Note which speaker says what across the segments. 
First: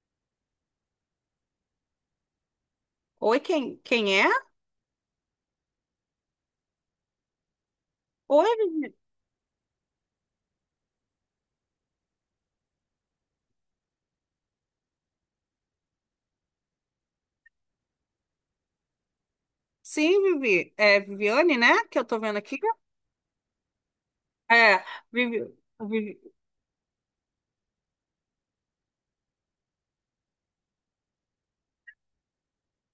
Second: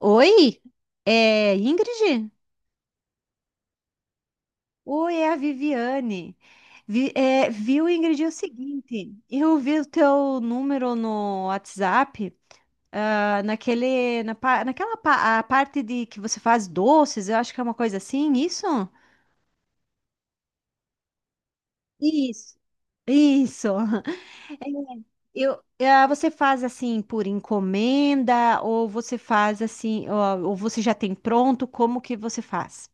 Speaker 1: Oi, é Ingrid?
Speaker 2: Oi, quem é?
Speaker 1: Oi, é a Viviane. Viu, Ingrid, é o
Speaker 2: Oi, Vivi.
Speaker 1: seguinte, eu vi o teu número no WhatsApp, ah, naquele, na, pa- naquela pa- a parte de que você faz doces, eu acho que é uma coisa assim, isso?
Speaker 2: Sim, Vivi. É Viviane, né? Que eu tô vendo
Speaker 1: Isso,
Speaker 2: aqui.
Speaker 1: isso.
Speaker 2: É, Vivi.
Speaker 1: Você
Speaker 2: Vivi-
Speaker 1: faz assim por encomenda ou você faz assim, ou você já tem pronto, como que você faz?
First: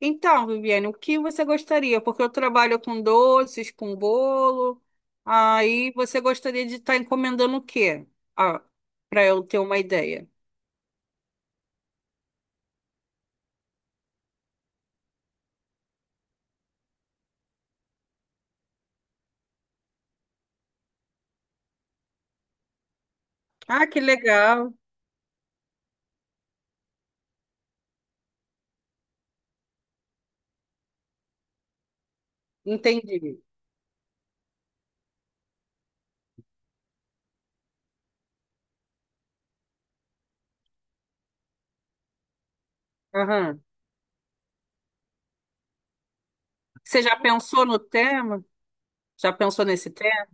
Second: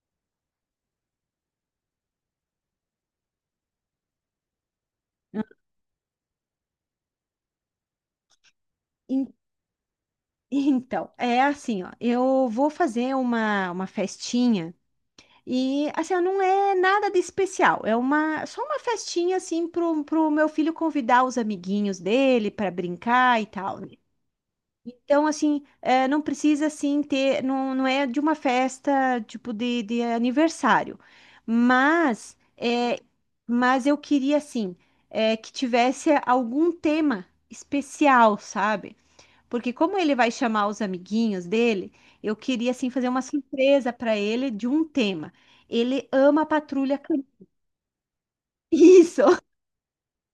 Speaker 2: Então, Viviane, o que você gostaria? Porque eu trabalho com doces, com bolo. Aí você gostaria de estar encomendando o quê? Ah, Para eu ter uma ideia.
Speaker 1: Então, é assim, ó, eu vou fazer uma festinha e, assim, ó, não é nada de especial, é só uma festinha, assim, pro meu filho convidar os amiguinhos dele para brincar e tal,
Speaker 2: Ah,
Speaker 1: né?
Speaker 2: que legal.
Speaker 1: Então, assim, é, não precisa, assim, ter, não, não é de uma festa, tipo, de aniversário, mas, é,
Speaker 2: Entendi.
Speaker 1: mas eu queria, assim, que tivesse algum tema especial, sabe? Porque como ele vai chamar os amiguinhos dele, eu queria assim fazer uma
Speaker 2: Aham.
Speaker 1: surpresa para ele de um tema. Ele ama a patrulha
Speaker 2: Você já
Speaker 1: canina.
Speaker 2: pensou no tema? Já
Speaker 1: Isso,
Speaker 2: pensou nesse tema?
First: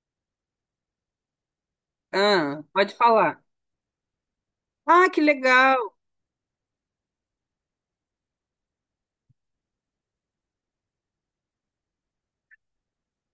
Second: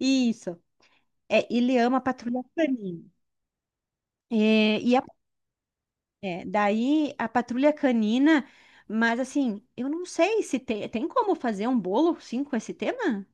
Speaker 1: isso. É, ele ama a patrulha
Speaker 2: Ah, pode
Speaker 1: canina.
Speaker 2: falar.
Speaker 1: É, e a-
Speaker 2: Ah, que legal.
Speaker 1: Daí a patrulha canina, mas assim, eu não sei se tem como fazer um bolo sim com esse tema?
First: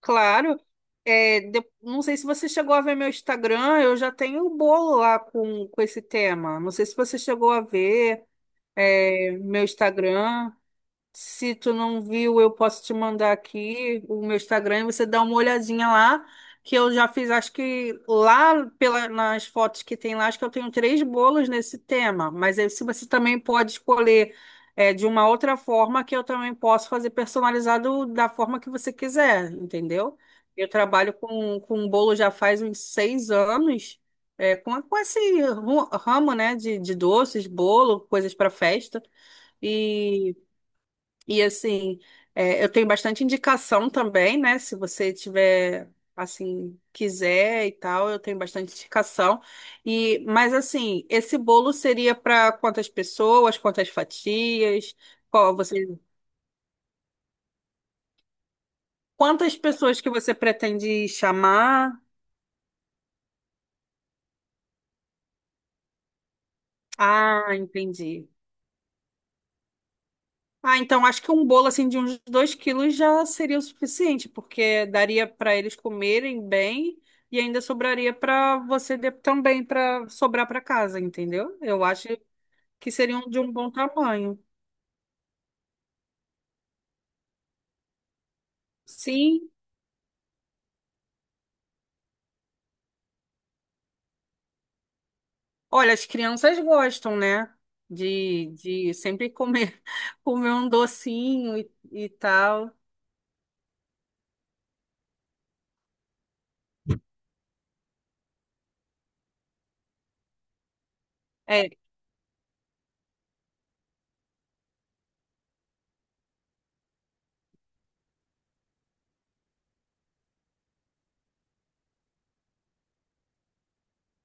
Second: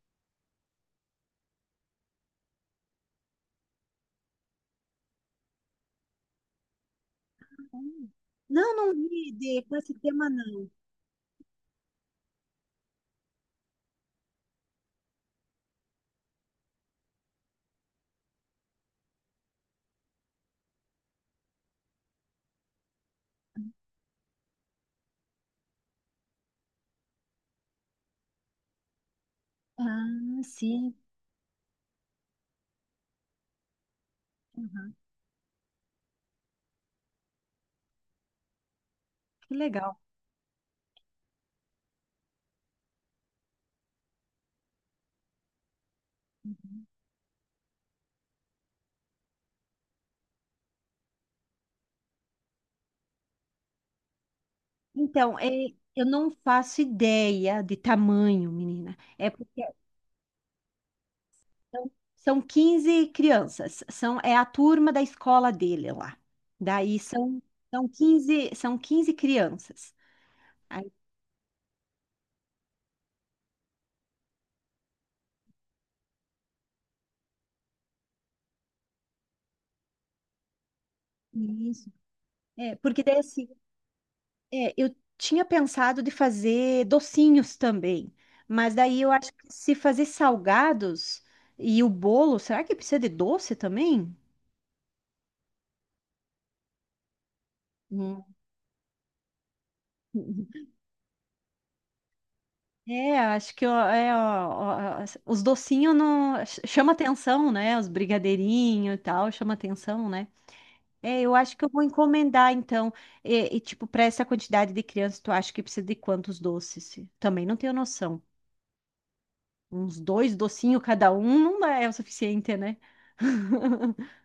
Speaker 2: Claro. É, não sei se você chegou a ver meu Instagram, eu já tenho o bolo lá com esse tema. Não sei se você chegou a
Speaker 1: Hum.
Speaker 2: ver,
Speaker 1: Não, não
Speaker 2: é,
Speaker 1: vi
Speaker 2: meu
Speaker 1: com esse tema
Speaker 2: Instagram.
Speaker 1: não.
Speaker 2: Se tu não viu, eu posso te mandar aqui o meu Instagram e você dá uma olhadinha lá, que eu já fiz, acho que lá pela, nas fotos que tem lá, acho que eu tenho três bolos nesse tema. Mas aí, se você também pode escolher de uma outra forma, que eu também posso fazer personalizado da forma que você quiser, entendeu?
Speaker 1: Ah,
Speaker 2: Eu
Speaker 1: sim.
Speaker 2: trabalho com um bolo já faz uns 6 anos, é, com,
Speaker 1: Uhum,
Speaker 2: com esse ramo, né, de doces, bolo, coisas para festa.
Speaker 1: que legal.
Speaker 2: e assim, é, eu tenho bastante indicação também, né? Se você tiver, assim,
Speaker 1: Uhum.
Speaker 2: quiser e tal, eu tenho bastante indicação. E, mas assim, esse bolo seria para quantas pessoas, quantas fatias?
Speaker 1: Então,
Speaker 2: Qual você,
Speaker 1: eu não faço ideia de tamanho, menina. É
Speaker 2: quantas
Speaker 1: porque
Speaker 2: pessoas que você pretende
Speaker 1: são,
Speaker 2: chamar?
Speaker 1: são 15 crianças, é a turma da escola dele lá. Daí são,
Speaker 2: Ah,
Speaker 1: são
Speaker 2: entendi.
Speaker 1: quinze são quinze crianças.
Speaker 2: Ah,
Speaker 1: Aí,
Speaker 2: então acho que um bolo assim de uns 2 quilos já seria o suficiente, porque daria para eles comerem bem e ainda sobraria para você também para sobrar para casa, entendeu? Eu
Speaker 1: isso.
Speaker 2: acho que
Speaker 1: Porque daí
Speaker 2: seriam de
Speaker 1: assim,
Speaker 2: um bom tamanho.
Speaker 1: eu tinha pensado de fazer docinhos também, mas daí eu acho
Speaker 2: Sim,
Speaker 1: que se fazer salgados e o bolo, será que precisa de doce também?
Speaker 2: olha, as crianças gostam, né?
Speaker 1: Hum.
Speaker 2: De sempre comer, comer um docinho e tal.
Speaker 1: Acho que ó, os docinhos não chama atenção, né? Os brigadeirinhos e tal, chama atenção, né? Eu acho que eu
Speaker 2: É,
Speaker 1: vou encomendar então. Tipo, para essa quantidade de crianças, tu acha que precisa de quantos doces? Também não tenho noção. Uns dois docinhos cada um não dá- é o suficiente, né?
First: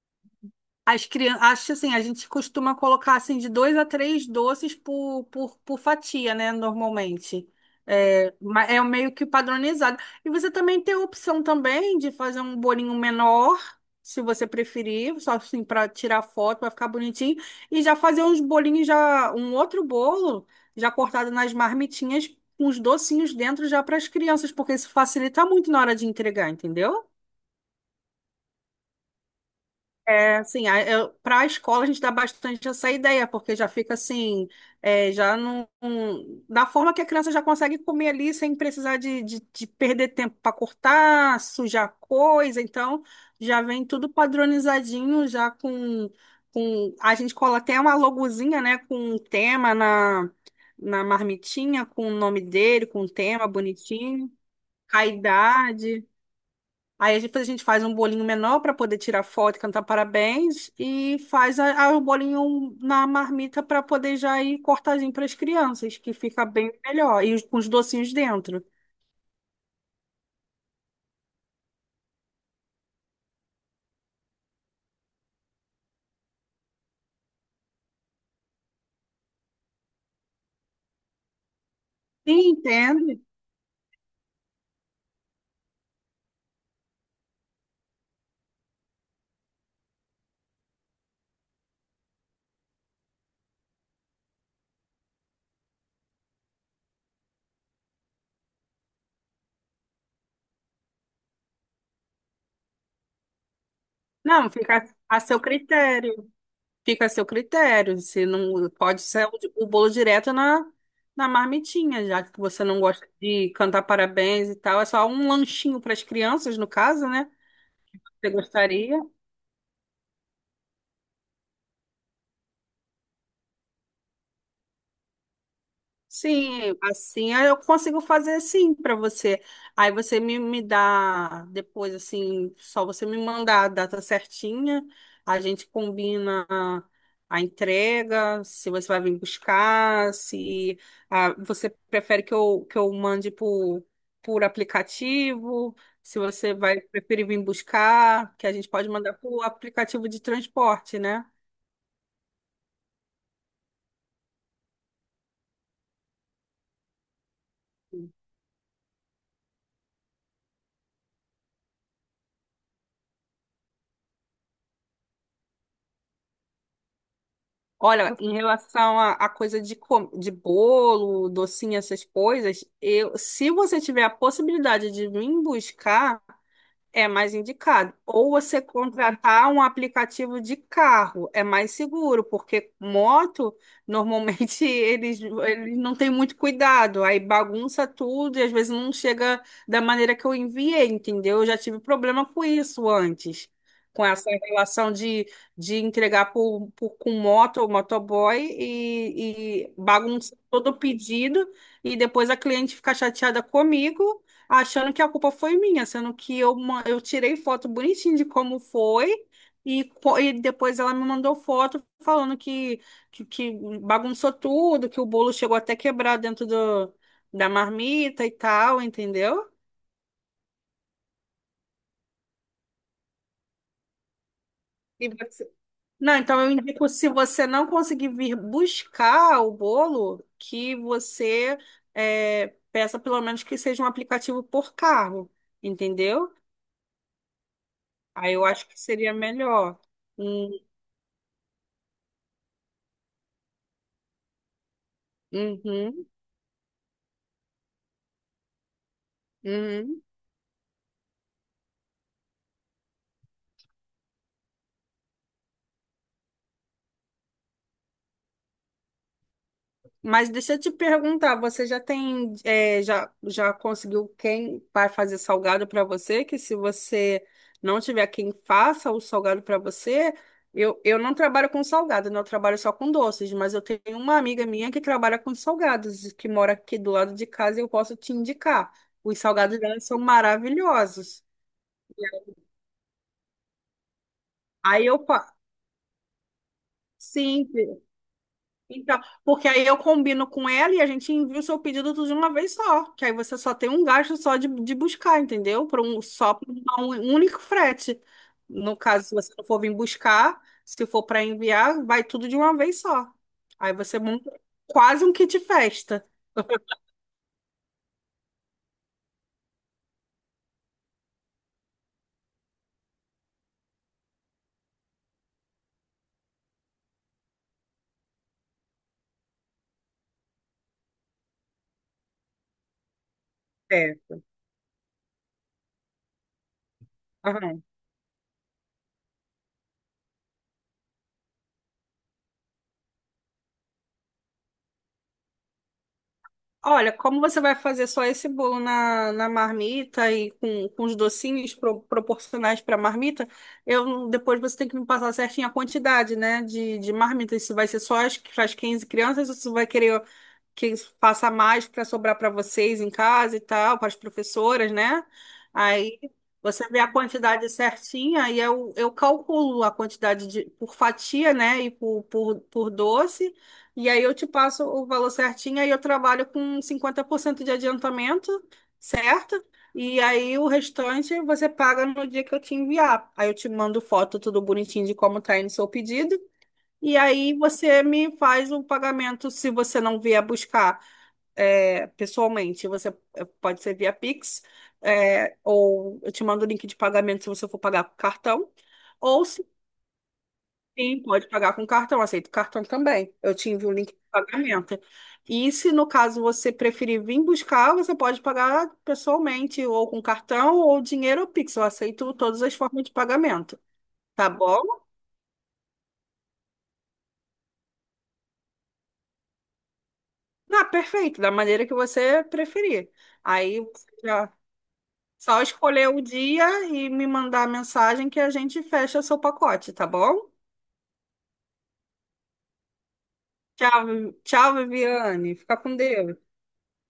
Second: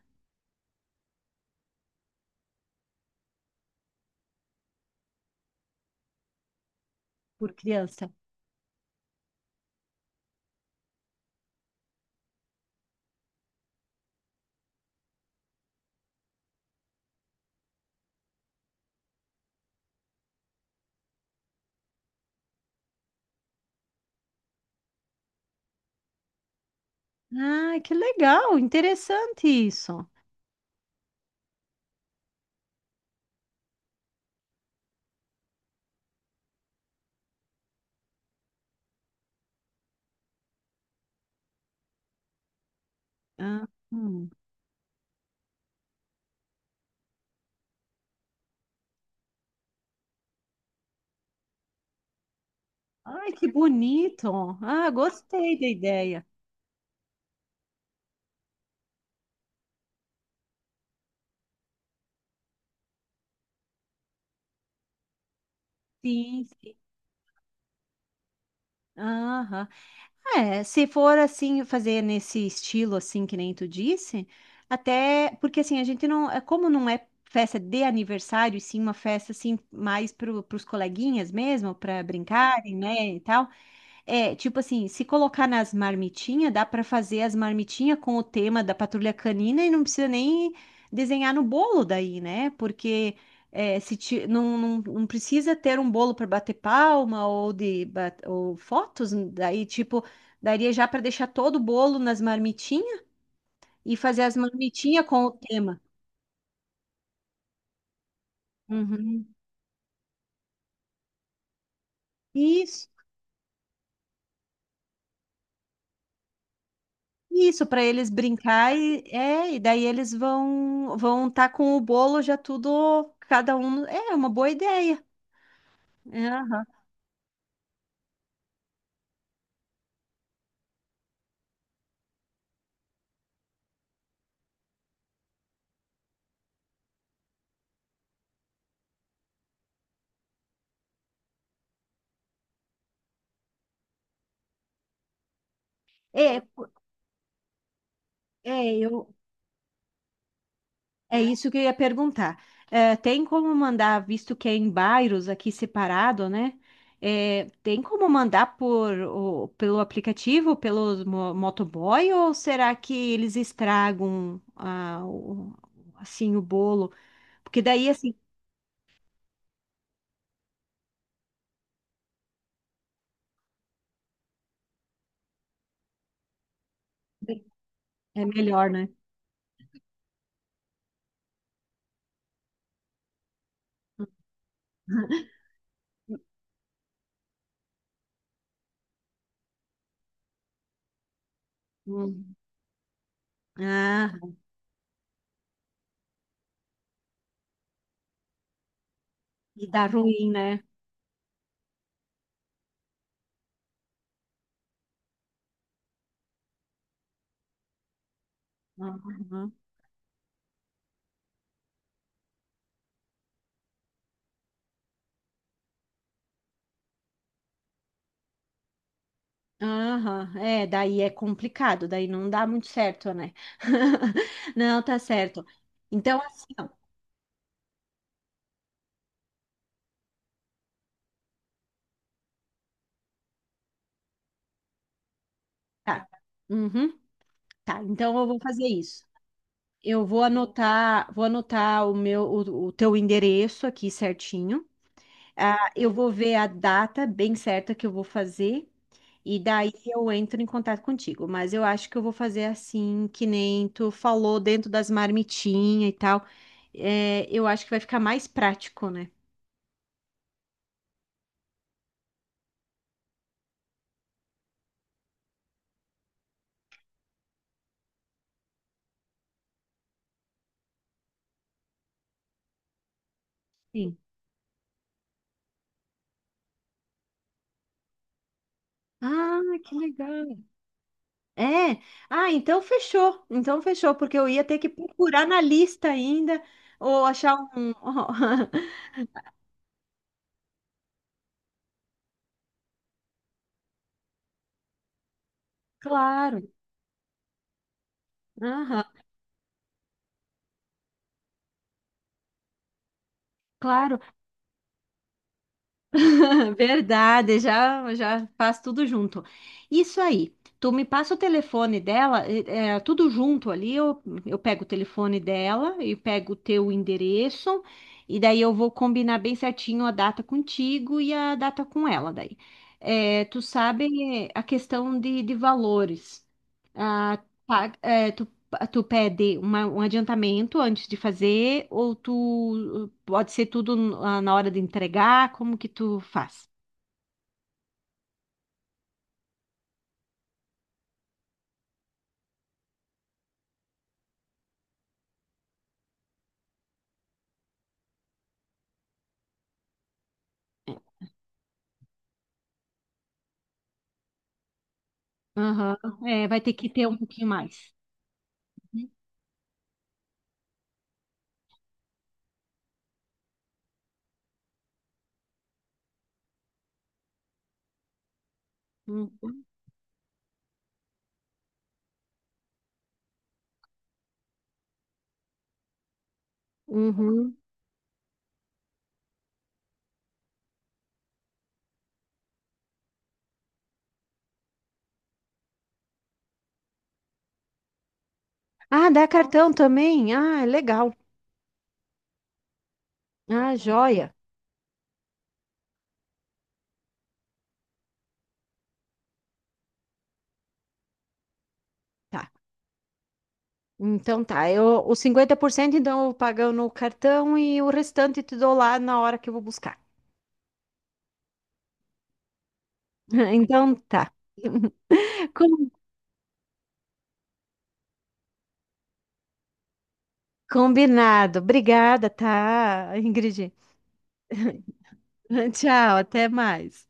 Speaker 2: as crianças, acho assim, a gente costuma colocar assim de dois a três doces por fatia, né? Normalmente.
Speaker 1: Por criança.
Speaker 2: É, é meio que padronizado. E você também tem a opção também de fazer um bolinho menor, se você preferir, só assim para tirar foto, vai ficar bonitinho. E já fazer uns bolinhos, já um outro bolo, já cortado nas marmitinhas, com os docinhos dentro já para as crianças, porque isso facilita muito na hora de entregar, entendeu?
Speaker 1: Ah, que legal, interessante isso.
Speaker 2: É, assim, para a escola a gente dá bastante essa ideia, porque já fica assim, é, já não, não- da forma que a criança já consegue comer ali sem precisar de perder tempo para cortar, sujar coisa, então já
Speaker 1: Ah,
Speaker 2: vem tudo
Speaker 1: hum.
Speaker 2: padronizadinho, já com a gente cola até uma logozinha, né, com um tema na, na marmitinha, com o nome dele, com o
Speaker 1: Ai,
Speaker 2: tema
Speaker 1: que
Speaker 2: bonitinho,
Speaker 1: bonito. Ah,
Speaker 2: a
Speaker 1: gostei da
Speaker 2: idade.
Speaker 1: ideia.
Speaker 2: Aí a gente faz um bolinho menor para poder tirar foto e cantar parabéns e faz o bolinho na marmita para poder já ir cortadinho para as crianças, que fica
Speaker 1: Sim,
Speaker 2: bem
Speaker 1: sim.
Speaker 2: melhor. E com os docinhos dentro.
Speaker 1: Aham. Se for assim, fazer nesse estilo assim que nem tu disse, até porque assim, a gente não, é como não é festa de aniversário, e sim uma festa assim mais para os coleguinhas mesmo, para
Speaker 2: Sim,
Speaker 1: brincarem, né,
Speaker 2: entende?
Speaker 1: e tal. Tipo assim, se colocar nas marmitinhas, dá pra fazer as marmitinhas com o tema da patrulha canina e não precisa nem desenhar no bolo daí, né? Porque é, se ti- não, não, não precisa ter um bolo para bater palma ou ou fotos, daí tipo daria já para deixar todo o bolo nas marmitinhas e fazer as
Speaker 2: Não, fica
Speaker 1: marmitinhas
Speaker 2: a
Speaker 1: com o
Speaker 2: seu
Speaker 1: tema.
Speaker 2: critério. Fica a seu critério. Se não pode ser
Speaker 1: Uhum.
Speaker 2: o bolo direto na, na marmitinha, já que você não
Speaker 1: Isso.
Speaker 2: gosta de cantar parabéns e tal. É só um lanchinho para as crianças, no caso, né?
Speaker 1: Isso, para eles
Speaker 2: Você
Speaker 1: brincar
Speaker 2: gostaria?
Speaker 1: e é, e daí eles vão estar com o bolo já tudo cada um. É uma boa ideia. É, aham.
Speaker 2: Sim, assim aí eu consigo fazer assim para você. Aí você me dá depois, assim, só você me mandar a data certinha, a gente combina a entrega, se você vai vir buscar, se você prefere que eu mande por aplicativo, se
Speaker 1: É,
Speaker 2: você
Speaker 1: po-
Speaker 2: vai preferir vir buscar, que a gente
Speaker 1: é,
Speaker 2: pode mandar
Speaker 1: eu
Speaker 2: por aplicativo de transporte,
Speaker 1: é
Speaker 2: né?
Speaker 1: isso que eu ia perguntar. Tem como mandar, visto que é em bairros aqui separado, né? Tem como mandar por pelo aplicativo, pelo motoboy, ou será que eles estragam assim o bolo? Porque daí assim
Speaker 2: Olha, em relação à a coisa de bolo, docinho, essas coisas, eu, se você tiver a possibilidade de vir buscar. É mais indicado.
Speaker 1: é
Speaker 2: Ou você
Speaker 1: melhor, né?
Speaker 2: contratar um aplicativo de carro, é mais seguro, porque moto, normalmente eles não têm muito cuidado, aí bagunça tudo e às vezes não chega da maneira que eu enviei, entendeu? Eu já tive problema
Speaker 1: Hum.
Speaker 2: com isso antes, com
Speaker 1: Ah,
Speaker 2: essa relação de entregar com moto ou motoboy
Speaker 1: e
Speaker 2: e
Speaker 1: dá ruim,
Speaker 2: bagunça
Speaker 1: né?
Speaker 2: todo o pedido e depois a cliente fica chateada comigo achando que a culpa foi minha, sendo que eu, eu tirei foto bonitinho de como foi.
Speaker 1: Aham.
Speaker 2: E, e depois ela me mandou foto falando que bagunçou tudo, que o bolo chegou até quebrar dentro da marmita e tal, entendeu?
Speaker 1: Aham. Daí é complicado, daí não dá muito certo, né? Não, tá
Speaker 2: E
Speaker 1: certo.
Speaker 2: você- Não,
Speaker 1: Então,
Speaker 2: então
Speaker 1: assim,
Speaker 2: eu
Speaker 1: ó,
Speaker 2: indico, se você não conseguir vir buscar o bolo, que você é, peça pelo menos que seja um aplicativo por carro,
Speaker 1: tá.
Speaker 2: entendeu?
Speaker 1: Uhum. Tá, então eu
Speaker 2: Aí
Speaker 1: vou
Speaker 2: eu
Speaker 1: fazer
Speaker 2: acho que
Speaker 1: isso.
Speaker 2: seria melhor.
Speaker 1: Eu
Speaker 2: Hum,
Speaker 1: vou anotar o meu, o teu endereço aqui certinho. Ah, eu
Speaker 2: uhum.
Speaker 1: vou ver a data bem certa que eu vou fazer. E daí
Speaker 2: Uhum.
Speaker 1: eu entro em contato contigo, mas eu acho que eu vou fazer assim, que nem tu falou dentro das marmitinhas e tal. Eu acho que vai ficar mais prático, né?
Speaker 2: Mas deixa eu te perguntar, você já tem, é, já, já conseguiu quem vai fazer salgado para você? Que se você não tiver quem faça o salgado para você, eu não trabalho com salgado, né? Eu trabalho só com doces, mas eu
Speaker 1: Sim.
Speaker 2: tenho uma amiga minha que trabalha com salgados, que mora aqui do lado de casa e eu posso te indicar. Os
Speaker 1: Ah,
Speaker 2: salgados
Speaker 1: que
Speaker 2: dela são
Speaker 1: legal.
Speaker 2: maravilhosos.
Speaker 1: É. Ah, então fechou. Então fechou, porque eu ia ter que
Speaker 2: Aí eu,
Speaker 1: procurar
Speaker 2: pa-
Speaker 1: na lista ainda ou achar
Speaker 2: sim,
Speaker 1: um.
Speaker 2: Então, porque aí eu combino com ela e a gente envia o seu pedido tudo de uma vez só. Que aí você só tem um gasto só de buscar, entendeu? Só
Speaker 1: Claro.
Speaker 2: por um único frete. No
Speaker 1: Aham.
Speaker 2: caso, se você não for vir buscar, se for para enviar, vai tudo de uma vez só. Aí
Speaker 1: Claro.
Speaker 2: você monta quase um kit festa.
Speaker 1: Verdade, já já faz tudo junto. Isso aí. Tu me passa o telefone dela, tudo junto ali. Eu pego o telefone dela e pego o teu endereço, e daí eu vou combinar bem certinho a data contigo e a data com ela daí. É, tu
Speaker 2: É.
Speaker 1: sabe a questão de valores. Ah, pa- é, tu, tu pede um adiantamento antes de fazer, ou tu pode ser tudo na hora de entregar, como que tu faz?
Speaker 2: Olha, como você vai fazer só esse bolo na, na marmita e com os docinhos proporcionais para a marmita, eu, depois você tem que me passar certinho a quantidade, né, de marmitas. Se vai ser só as, para as 15 crianças ou se vai querer que passa mais para sobrar para vocês em casa e tal, para as professoras, né?
Speaker 1: Aham.
Speaker 2: Aí
Speaker 1: É, vai ter que
Speaker 2: você vê
Speaker 1: ter
Speaker 2: a
Speaker 1: um pouquinho
Speaker 2: quantidade
Speaker 1: mais.
Speaker 2: certinha, eu calculo a quantidade de, por fatia, né? E por doce, e aí eu te passo o valor certinho, aí eu trabalho com 50% de adiantamento, certo?
Speaker 1: Uhum.
Speaker 2: E aí o restante você paga no dia que eu te enviar. Aí eu te mando foto tudo bonitinho de como tá indo o seu pedido. E aí
Speaker 1: Uhum.
Speaker 2: você me faz o pagamento se você não vier buscar é, pessoalmente. Você é, pode ser via Pix, é, ou eu te mando o link de pagamento se você for pagar com cartão.
Speaker 1: Ah, dá
Speaker 2: Ou se
Speaker 1: cartão também? Ah, legal.
Speaker 2: sim, pode pagar com cartão, aceito cartão também. Eu te
Speaker 1: Ah,
Speaker 2: envio o link de
Speaker 1: joia.
Speaker 2: pagamento. E se no caso você preferir vir buscar, você pode pagar pessoalmente, ou com cartão, ou dinheiro ou Pix. Eu aceito
Speaker 1: Tá.
Speaker 2: todas as formas de pagamento,
Speaker 1: Então
Speaker 2: tá
Speaker 1: tá.
Speaker 2: bom?
Speaker 1: Eu, os 50%, então eu pago no cartão e o restante te dou lá na hora que eu vou buscar.
Speaker 2: Ah, perfeito, da maneira que você preferir. Aí
Speaker 1: Então
Speaker 2: você
Speaker 1: tá.
Speaker 2: já só
Speaker 1: Com-
Speaker 2: escolher o dia e me mandar a mensagem que a gente fecha seu pacote, tá bom?
Speaker 1: Combinado. Obrigada, tá, Ingrid?
Speaker 2: Tchau, tchau, Viviane. Fica com
Speaker 1: Tchau, até
Speaker 2: Deus.
Speaker 1: mais.